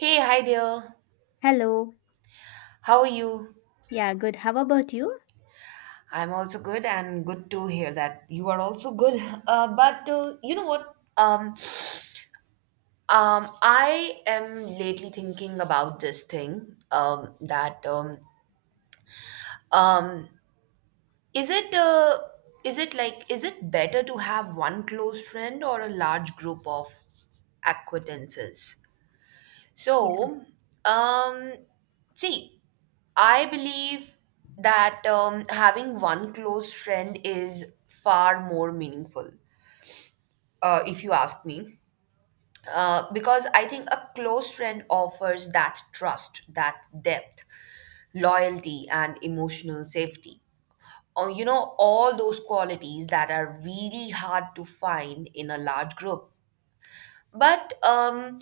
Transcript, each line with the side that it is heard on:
right: Hey, hi there.
left: Hello.
right: How are you?
left: Yeah, good. How about you?
right: I'm also good and good to hear that you are also good. But you know what? I am lately thinking about this thing that um, is it uh, is it better to have one close friend or a large group of acquaintances?
left: Yeah.
right: So, um, See, I believe that having one close friend is far more meaningful, if you ask me. Because I think a close friend offers that trust, that depth, loyalty, and emotional safety. Or, you know, all those qualities that are really hard to find in a large group. But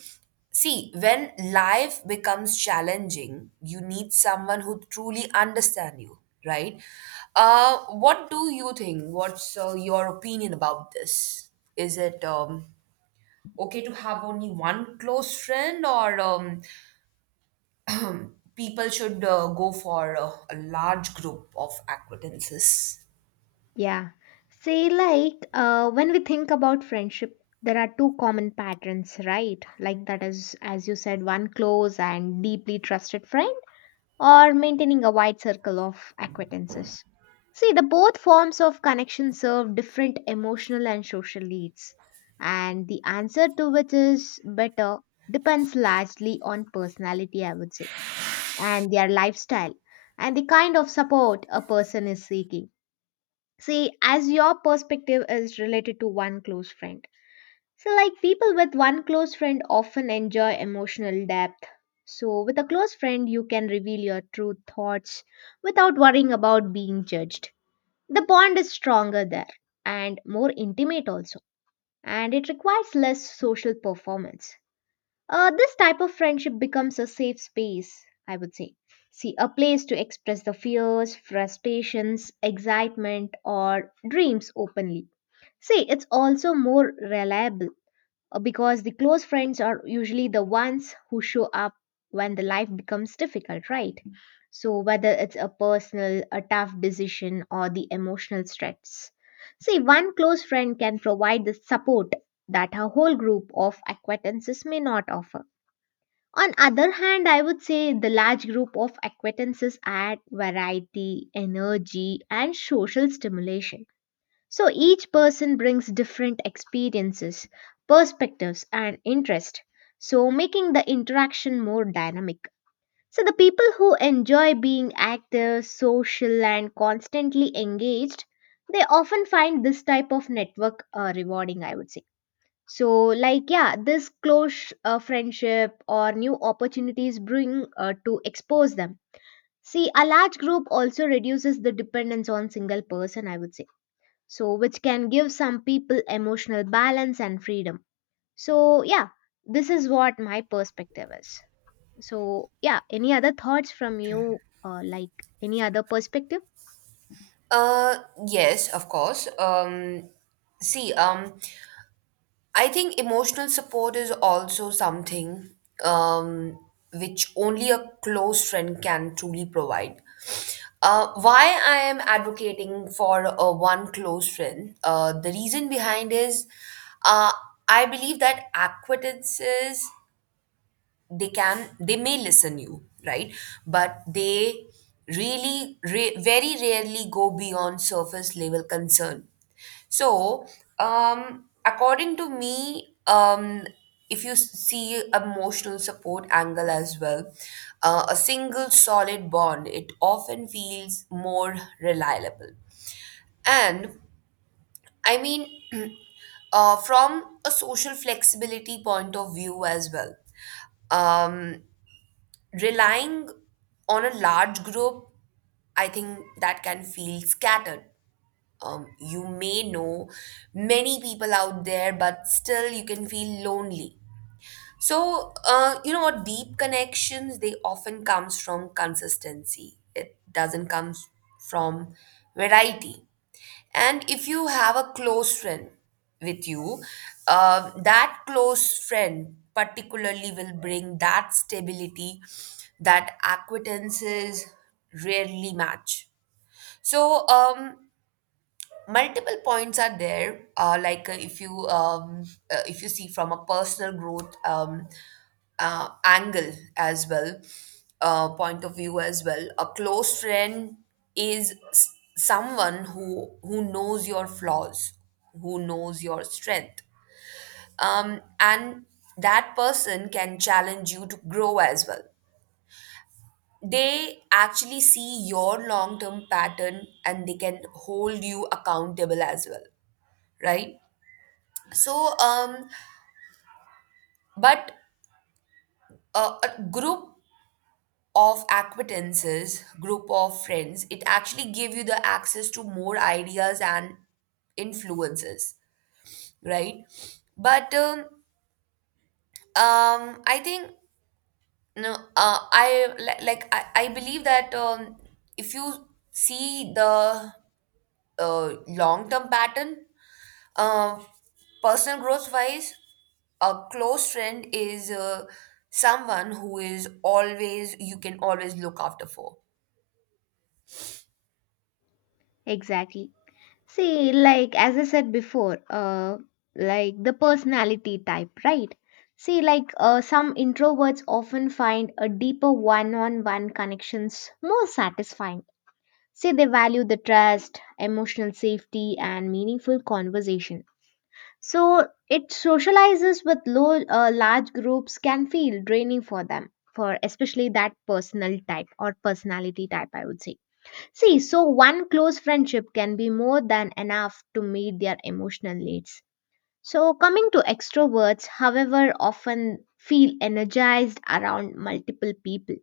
right: see, when life becomes challenging, you need someone who truly understands you, right? What do you think? What's your opinion about this? Is it okay to have only one close friend, or people should go for a large group of acquaintances?
left: Yeah. Say, when we think about friendship, there are two common patterns, right? Like, that is, as you said, one close and deeply trusted friend, or maintaining a wide circle of acquaintances. See, the both forms of connection serve different emotional and social needs, and the answer to which is better depends largely on personality, I would say. And their lifestyle and the kind of support a person is seeking. See, as your perspective is related to one close friend. So, like people with one close friend often enjoy emotional depth. So, with a close friend, you can reveal your true thoughts without worrying about being judged. The bond is stronger there and more intimate also, and it requires less social performance. This type of friendship becomes a safe space, I would say. See, a place to express the fears, frustrations, excitement, or dreams openly. See, it's also more reliable because the close friends are usually the ones who show up when the life becomes difficult, right? So, whether it's a personal, a tough decision, or the emotional stress. See, one close friend can provide the support that a whole group of acquaintances may not offer. On other hand, I would say the large group of acquaintances add variety, energy, and social stimulation. So each person brings different experiences, perspectives, and interest, so making the interaction more dynamic. So the people who enjoy being active, social, and constantly engaged, they often find this type of network rewarding, I would say. So like, yeah, this close friendship or new opportunities bring to expose them. See, a large group also reduces the dependence on single person, I would say, so which can give some people emotional balance and freedom. So yeah, this is what my perspective is. So yeah, any other thoughts from you, like any other perspective?
right: Uh, yes, of course. See, I think emotional support is also something um, which only a close friend can truly provide. Why I am advocating for a one close friend, the reason behind is uh, I believe that acquaintances they may listen you right but they very rarely go beyond surface level concern so according to me, if you see emotional support angle as well, a single solid bond it often feels more reliable and I mean from a social flexibility point of view as well. Um relying on a large group, I think that can feel scattered. You may know many people out there, but still you can feel lonely. So, you know what? Deep connections, they often comes from consistency. It doesn't come from variety. And if you have a close friend with you, that close friend particularly will bring that stability that acquaintances rarely match. So, multiple points are there, like if you see from a personal growth angle as well, point of view as well, a close friend is someone who knows your flaws, who knows your strength, and that person can challenge you to grow as well. They actually see your long term pattern and they can hold you accountable as well, right? so but a group of acquaintances, group of friends, it actually give you the access to more ideas and influences, right? But I think no, I li- like I believe that if you see the long term pattern, um, personal growth wise, a close friend is someone who is always you can always look after for.
left: Exactly. See, like as I said before, like the personality type, right? See, like some introverts often find a deeper one-on-one connections more satisfying. See, they value the trust, emotional safety, and meaningful conversation. So it socializes with large groups can feel draining for them, for especially that personal type or personality type, I would say. See, so one close friendship can be more than enough to meet their emotional needs. So, coming to extroverts, however, often feel energized around multiple people.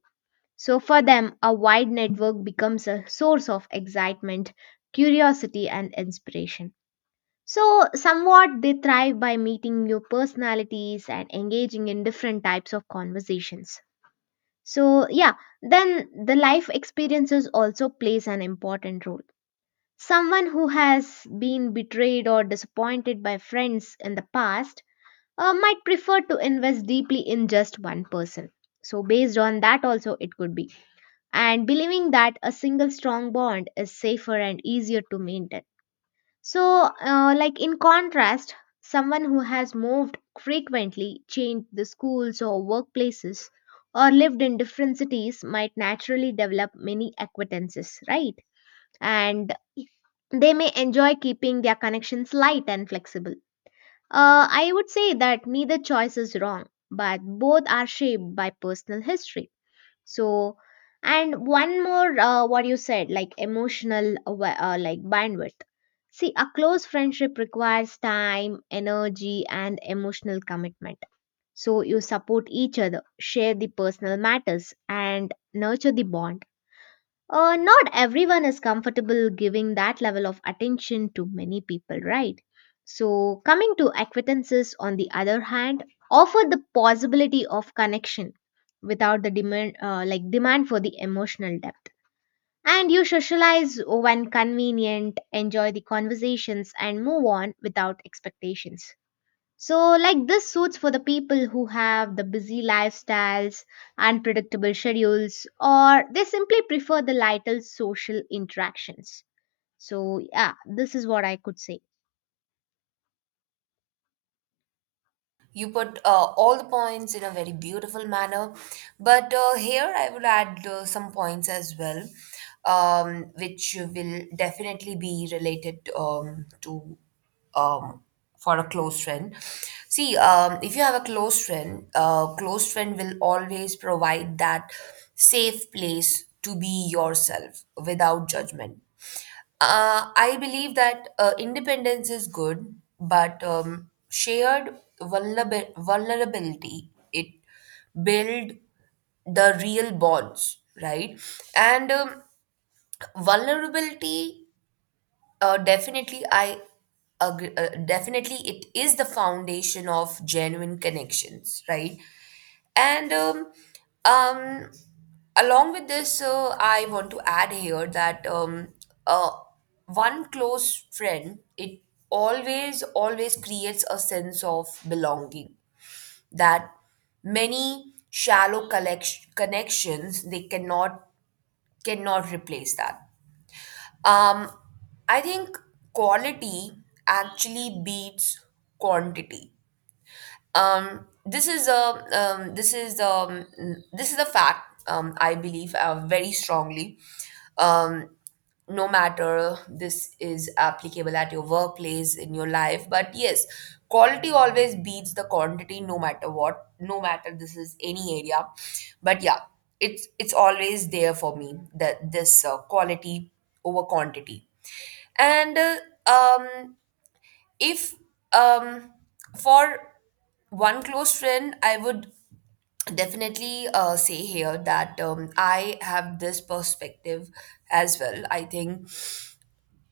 left: So, for them, a wide network becomes a source of excitement, curiosity, and inspiration. So, somewhat they thrive by meeting new personalities and engaging in different types of conversations. So, yeah, then the life experiences also plays an important role. Someone who has been betrayed or disappointed by friends in the past might prefer to invest deeply in just one person. So, based on that, also it could be. And believing that a single strong bond is safer and easier to maintain. So, like in contrast, someone who has moved frequently, changed the schools or workplaces, or lived in different cities might naturally develop many acquaintances, right? And they may enjoy keeping their connections light and flexible. I would say that neither choice is wrong, but both are shaped by personal history. So, and one more, what you said, like emotional, like bandwidth. See, a close friendship requires time, energy, and emotional commitment. So, you support each other, share the personal matters, and nurture the bond not everyone is comfortable giving that level of attention to many people, right? So, coming to acquaintances, on the other hand, offer the possibility of connection without the demand, like demand for the emotional depth. And you socialize when convenient, enjoy the conversations, and move on without expectations. So, like this suits for the people who have the busy lifestyles, unpredictable schedules, or they simply prefer the lighter social interactions. So, yeah, this is what I could say.
right: You put all the points in a very beautiful manner. But here I would add some points as well, which will definitely be related to um, for a close friend. See, if you have a close friend will always provide that safe place to be yourself without judgment. I believe that independence is good, but vulnerability it build the real bonds, right? And vulnerability, definitely, I agree, definitely, it is the foundation of genuine connections, right? And um, along with this, I want to add here that uh, one close friend, it always, always creates a sense of belonging that many connections, they cannot replace that. Um, I think quality actually beats quantity. Um, this is a this is mm, This is a fact I believe very strongly. Um, no matter this is applicable at your workplace in your life, but yes, quality always beats the quantity no matter what, no matter this is any area. But yeah, it's always there for me that this, quality over quantity. And uh, um if um for one close friend I would definitely say here that I have this perspective as well. I think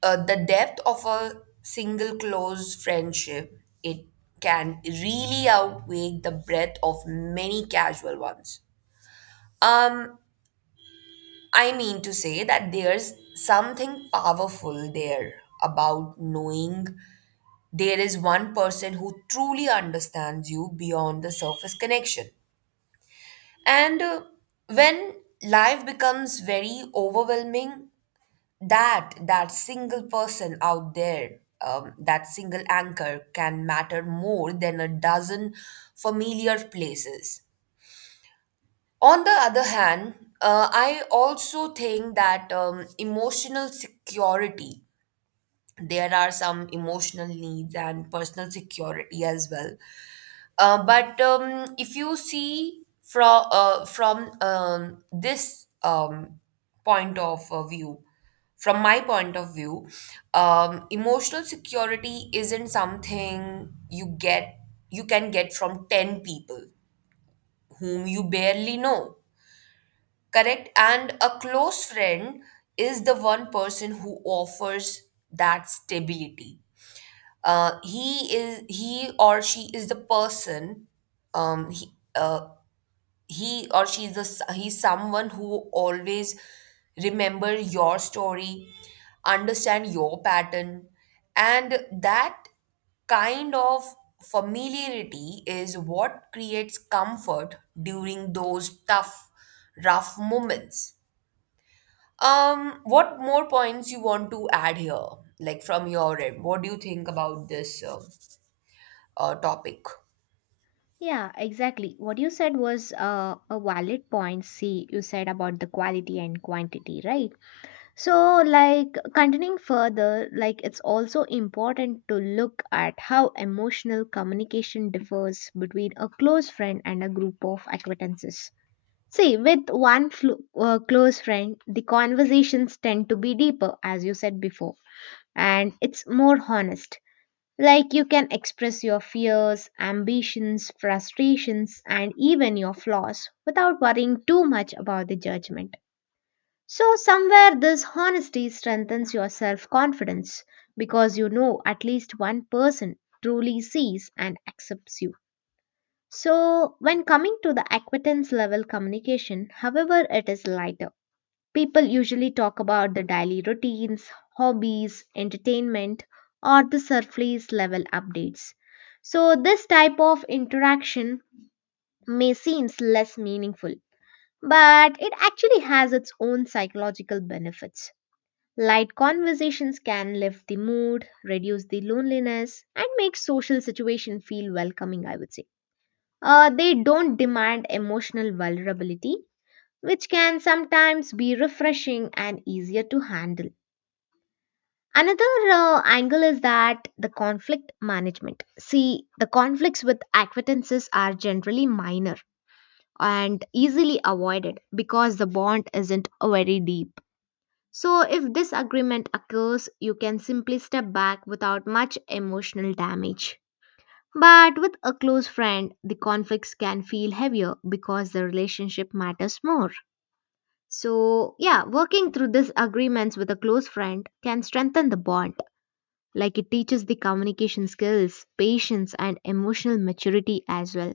right: the depth of a single close friendship it can really outweigh the breadth of many casual ones. um I mean to say that there's something powerful there about knowing there is one person who truly understands you beyond the surface connection. And when life becomes very overwhelming, that single person out there, that single anchor can matter more than a dozen familiar places. On the other hand, I also think that emotional security, there are some emotional needs and personal security as well. But if you see from this point of view, from my point of view, emotional security isn't something you get, you can get from ten people whom you barely know, correct? And a close friend is the one person who offers that stability. He or she is the person. um, he, uh, he or she's the s- he's someone who always remember your story, understand your pattern, and that kind of familiarity is what creates comfort during those tough rough moments. What more points you want to add here, like from your end? What do you think about this topic?
left: Yeah, exactly. What you said was a valid point. See, you said about the quality and quantity, right? So, like, continuing further, like, it's also important to look at how emotional communication differs between a close friend and a group of acquaintances. See, with one close friend, the conversations tend to be deeper, as you said before, and it's more honest. Like you can express your fears, ambitions, frustrations, and even your flaws without worrying too much about the judgment. So, somewhere this honesty strengthens your self confidence because you know at least one person truly sees and accepts you. So, when coming to the acquaintance level communication, however, it is lighter. People usually talk about the daily routines, hobbies, entertainment, or the surface level updates. So, this type of interaction may seem less meaningful, but it actually has its own psychological benefits. Light conversations can lift the mood, reduce the loneliness, and make social situation feel welcoming, I would say. They don't demand emotional vulnerability, which can sometimes be refreshing and easier to handle. Another angle is that the conflict management. See, the conflicts with acquaintances are generally minor and easily avoided because the bond isn't very deep. So, if disagreement occurs, you can simply step back without much emotional damage. But with a close friend, the conflicts can feel heavier because the relationship matters more. So, yeah, working through disagreements with a close friend can strengthen the bond like it teaches the communication skills, patience, and emotional maturity as well.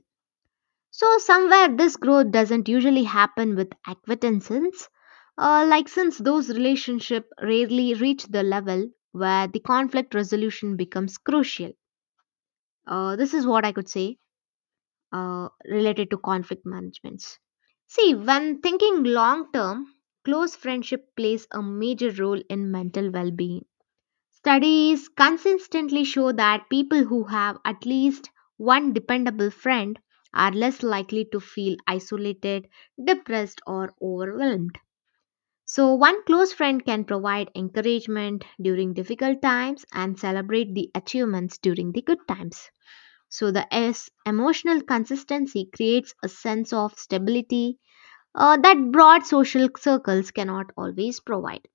left: So, somewhere this growth doesn't usually happen with acquaintances, like since those relationships rarely reach the level where the conflict resolution becomes crucial. This is what I could say related to conflict managements. See, when thinking long term, close friendship plays a major role in mental well being. Studies consistently show that people who have at least one dependable friend are less likely to feel isolated, depressed, or overwhelmed. So, one close friend can provide encouragement during difficult times and celebrate the achievements during the good times. So, the S emotional consistency creates a sense of stability that broad social circles cannot always provide.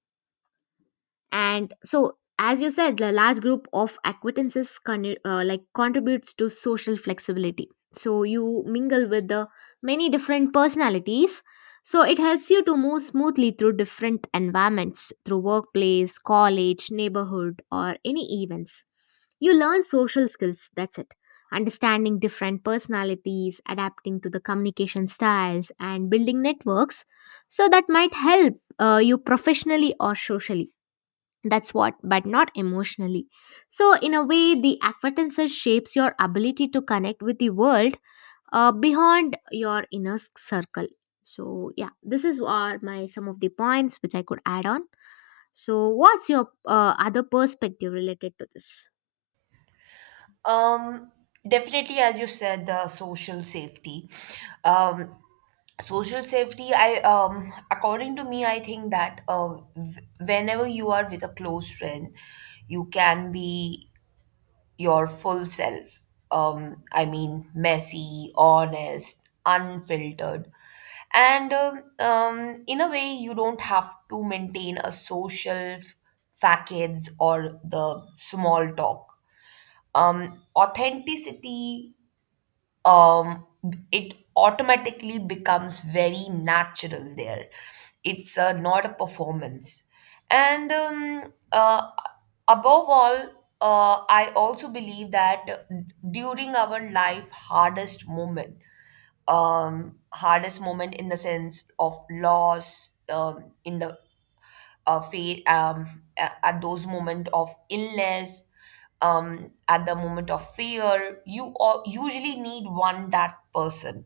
left: And so as you said the large group of acquaintances like contributes to social flexibility, so you mingle with the many different personalities, so it helps you to move smoothly through different environments through workplace, college, neighborhood, or any events. You learn social skills, that's it. Understanding different personalities, adapting to the communication styles, and building networks, so that might help you professionally or socially. That's what, but not emotionally. So in a way the acquaintances shapes your ability to connect with the world beyond your inner circle. So yeah, this is are my some of the points which I could add on. So what's your other perspective related to this?
right: Um, definitely, as you said, the social safety. Um, I, according to me, I think that whenever you are with a close friend, you can be your full self. I mean, messy, honest, unfiltered, and, in a way, you don't have to maintain a social facades or the small talk. Authenticity um, it automatically becomes very natural there. It's not a performance. And above all, I also believe that during our life hardest moment, hardest moment in the sense of loss, in the fa- a- at those moment of illness, at the moment of fear, you all usually need one that person,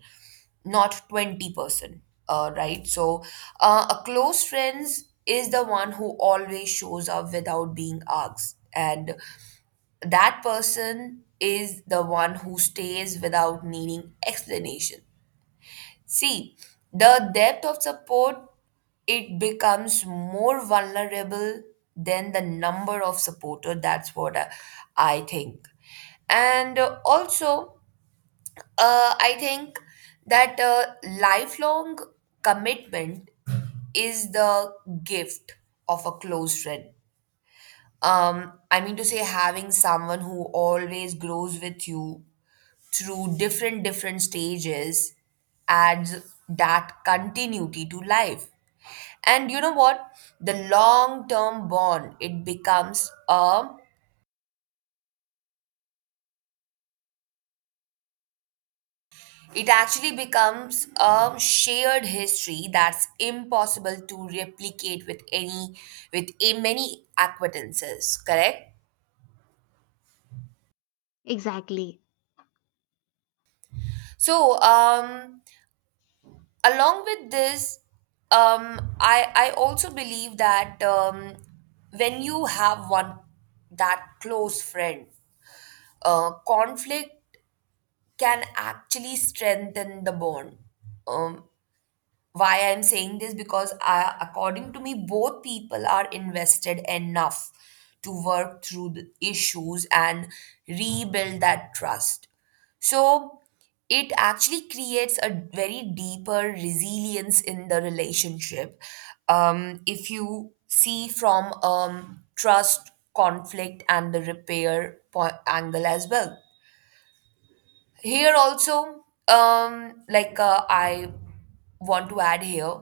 right: not 20%, right? A close friends is the one who always shows up without being asked. And that person is the one who stays without needing explanation. See, the depth of support, it becomes more vulnerable than the number of supporter. That's what I think. And also, I think that lifelong commitment is the gift of a close friend. I mean to say, having someone who always grows with you through different stages adds that continuity to life. And you know what, the long term bond it becomes a it actually becomes a shared history that's impossible to replicate with any with a many acquaintances, correct?
left: Exactly.
right: so um Along with this, um I also believe that when you have one that close friend, conflict can actually strengthen the bond. um why I'm saying this because I, according to me, both people are invested enough to work through the issues and rebuild that trust. So it actually creates a very deeper resilience in the relationship. If you see from trust, conflict, and the repair angle as well. Here also, I want to add here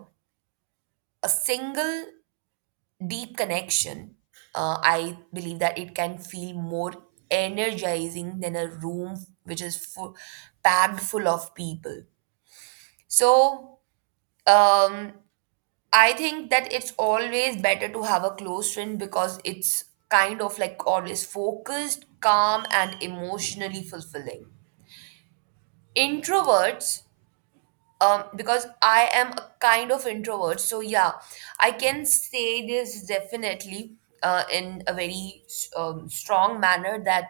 right: a single deep connection, I believe that it can feel more energizing than a room which is full, packed full of people. So, um, I think that it's always better to have a close friend because it's kind of like always focused, calm, and emotionally fulfilling. Introverts, because I am a kind of introvert, so yeah, I can say this definitely, in a very strong manner that,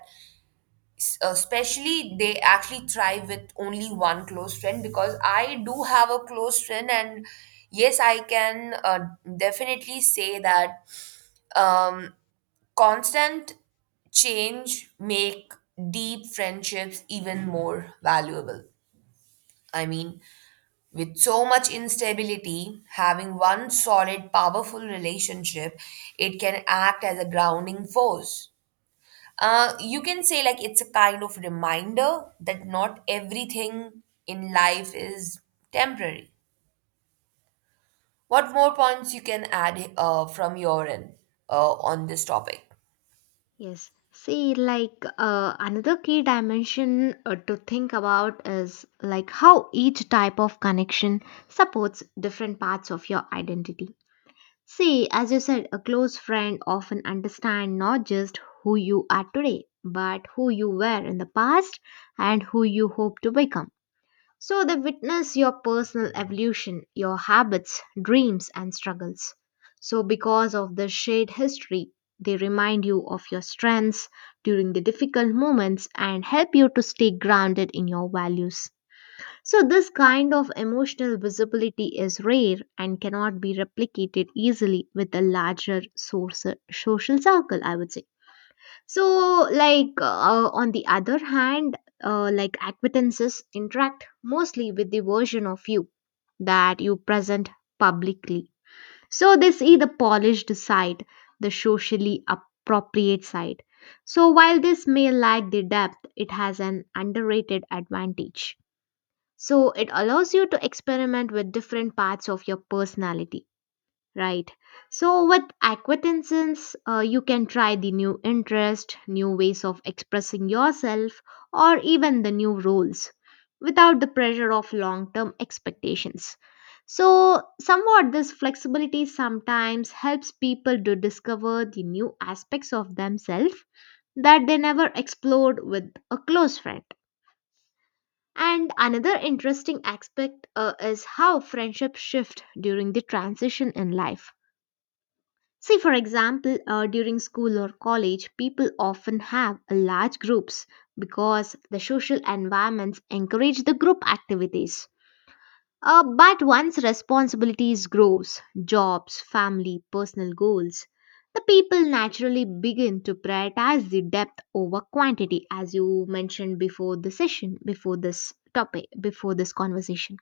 right: especially they actually thrive with only one close friend because I do have a close friend. And yes, I can definitely say that um constant change make deep friendships even more valuable. I mean, with so much instability, having one solid, powerful relationship, it can act as a grounding force. You can say, like, it's a kind of reminder that not everything in life is temporary. What more points you can add from your end on this topic?
left: Yes. See, like another key dimension to think about is like how each type of connection supports different parts of your identity. See, as you said, a close friend often understands not just who you are today, but who you were in the past and who you hope to become. So they witness your personal evolution, your habits, dreams, and struggles. So, because of the shared history, they remind you of your strengths during the difficult moments and help you to stay grounded in your values. So, this kind of emotional visibility is rare and cannot be replicated easily with a larger source, social circle, I would say. So, like, on the other hand, like acquaintances interact mostly with the version of you that you present publicly. So, they see the polished side, the socially appropriate side. So, while this may lack the depth, it has an underrated advantage. So it allows you to experiment with different parts of your personality, right? So with acquaintances, you can try the new interest, new ways of expressing yourself, or even the new roles without the pressure of long-term expectations. So, somewhat, this flexibility sometimes helps people to discover the new aspects of themselves that they never explored with a close friend. And another interesting aspect is how friendships shift during the transition in life. See, for example, during school or college, people often have large groups because the social environments encourage the group activities. But once responsibilities grows, jobs, family, personal goals, the people naturally begin to prioritize the depth over quantity as you mentioned before the session, before this topic, before this conversation.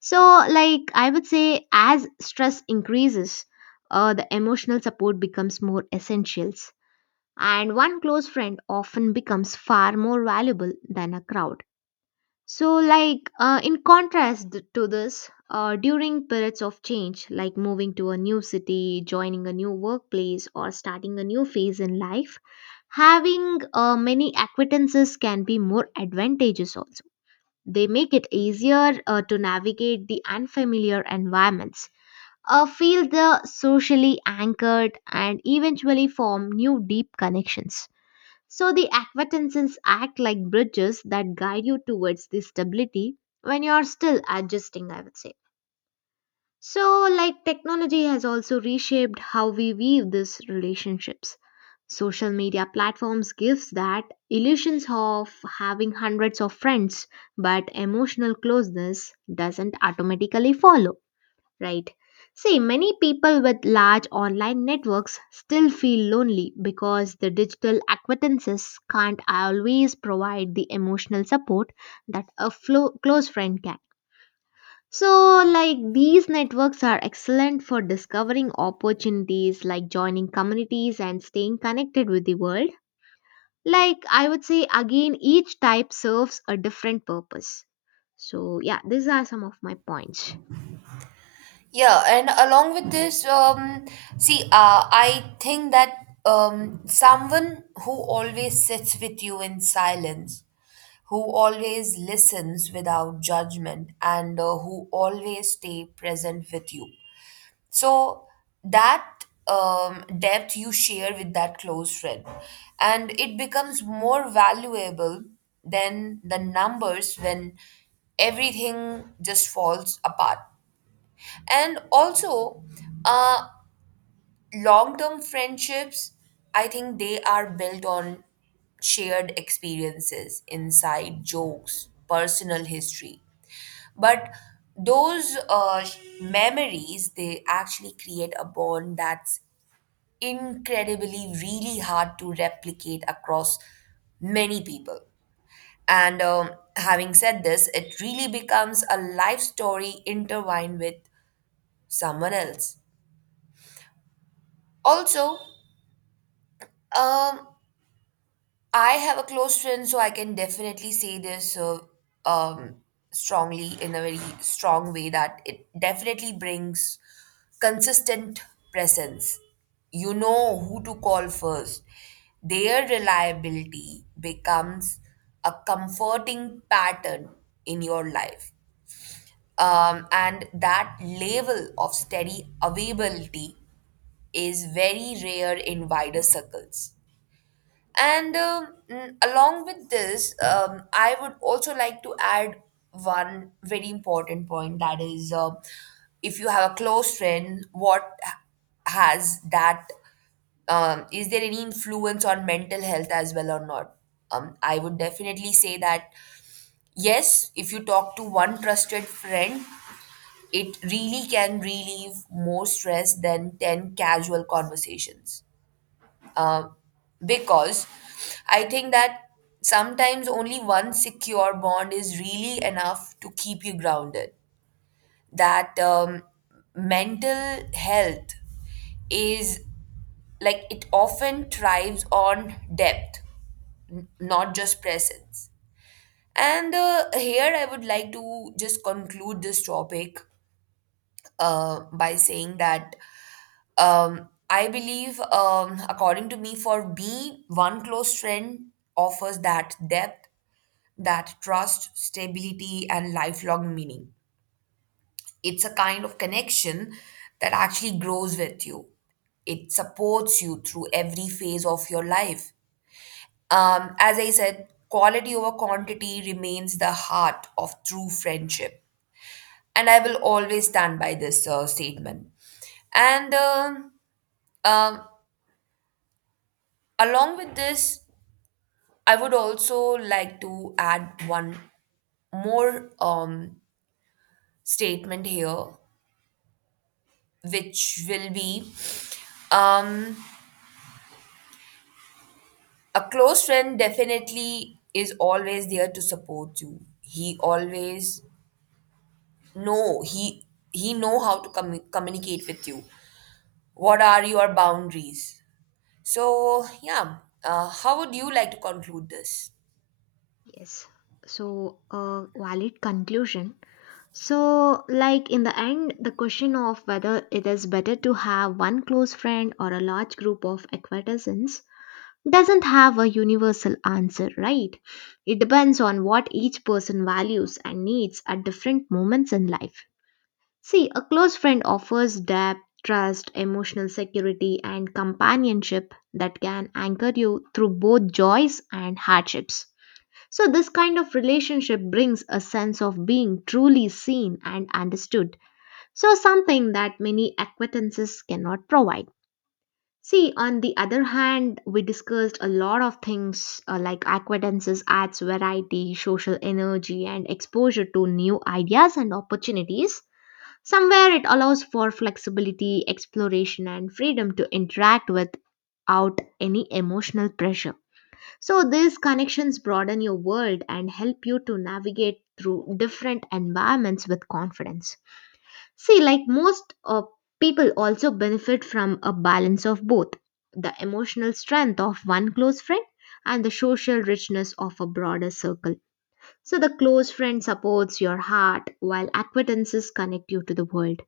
left: So like I would say as stress increases, the emotional support becomes more essentials and one close friend often becomes far more valuable than a crowd. So, like in contrast to this, during periods of change, like moving to a new city, joining a new workplace, or starting a new phase in life, having many acquaintances can be more advantageous also. They make it easier to navigate the unfamiliar environments, feel the socially anchored, and eventually form new deep connections. So the acquaintances act like bridges that guide you towards this stability when you are still adjusting, I would say. So, like technology has also reshaped how we weave these relationships. Social media platforms gives that illusions of having hundreds of friends, but emotional closeness doesn't automatically follow. Right. See, many people with large online networks still feel lonely because the digital acquaintances can't always provide the emotional support that a close friend can. So, like these networks are excellent for discovering opportunities like joining communities and staying connected with the world. Like, I would say again, each type serves a different purpose. So, yeah, these are some of my points.
right: Yeah, and along with this, see, I think that someone who always sits with you in silence, who always listens without judgment, and who always stay present with you. So that depth you share with that close friend, and it becomes more valuable than the numbers when everything just falls apart. And also, uh, long-term friendships, I think they are built on shared experiences, inside jokes, personal history. But those memories, they actually create a bond that's incredibly really hard to replicate across many people. And having said this, it really becomes a life story intertwined with someone else also. Um, I have a close friend, so I can definitely say this, um, strongly, in a very strong way, that it definitely brings consistent presence. You know who to call first. Their reliability becomes a comforting pattern in your life. And that level of steady availability is very rare in wider circles. Along with this, I would also like to add one very important point, that is, if you have a close friend, what has that, is there any influence on mental health as well or not? I would definitely say that yes, if you talk to one trusted friend, it really can relieve more stress than 10 casual conversations, uh, because I think that sometimes only one secure bond is really enough to keep you grounded. That, mental health is, like, it often thrives on depth, not just presence. And here I would like to just conclude this topic by saying that, um, I believe, according to me, for me, one close friend offers that depth, that trust, stability, and lifelong meaning. It's a kind of connection that actually grows with you. It supports you through every phase of your life. As I said, quality over quantity remains the heart of true friendship. And I will always stand by this statement. And um, along with this, I would also like to add one more statement here, which will be, um, a close friend definitely is always there to support you. He always know he know how to communicate with you. What are your boundaries? So yeah, how would you like to conclude this?
left: Yes. So, a valid conclusion. So, like in the end, the question of whether it is better to have one close friend or a large group of acquaintances doesn't have a universal answer, right? It depends on what each person values and needs at different moments in life. See, a close friend offers depth, trust, emotional security, and companionship that can anchor you through both joys and hardships. So, this kind of relationship brings a sense of being truly seen and understood. So, something that many acquaintances cannot provide. See, on the other hand, we discussed a lot of things like acquaintances adds variety, social energy, and exposure to new ideas and opportunities. Somewhere it allows for flexibility, exploration, and freedom to interact without any emotional pressure. So these connections broaden your world and help you to navigate through different environments with confidence. See, like most people also benefit from a balance of both the emotional strength of one close friend and the social richness of a broader circle. So the close friend supports your heart while acquaintances connect you to the world.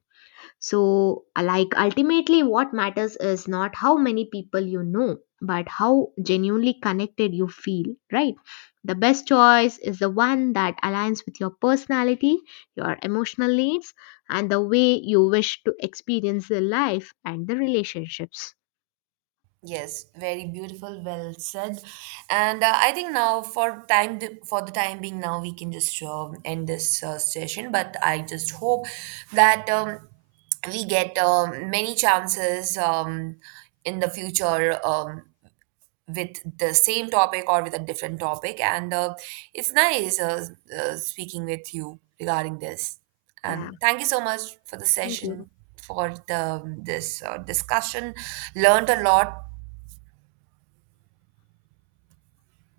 left: So, like, ultimately, what matters is not how many people you know, but how genuinely connected you feel, right? The best choice is the one that aligns with your personality, your emotional needs, and the way you wish to experience the life and the relationships.
right: Yes, very beautiful, well said. And I think now for the time being now we can just end this session. But I just hope that, we get many chances, in the future, with the same topic or with a different topic. And it's nice, speaking with you regarding this.
left: Yeah,
right: And thank you so much for the
left: thank you.
right: session, for the, this discussion. Learned a lot.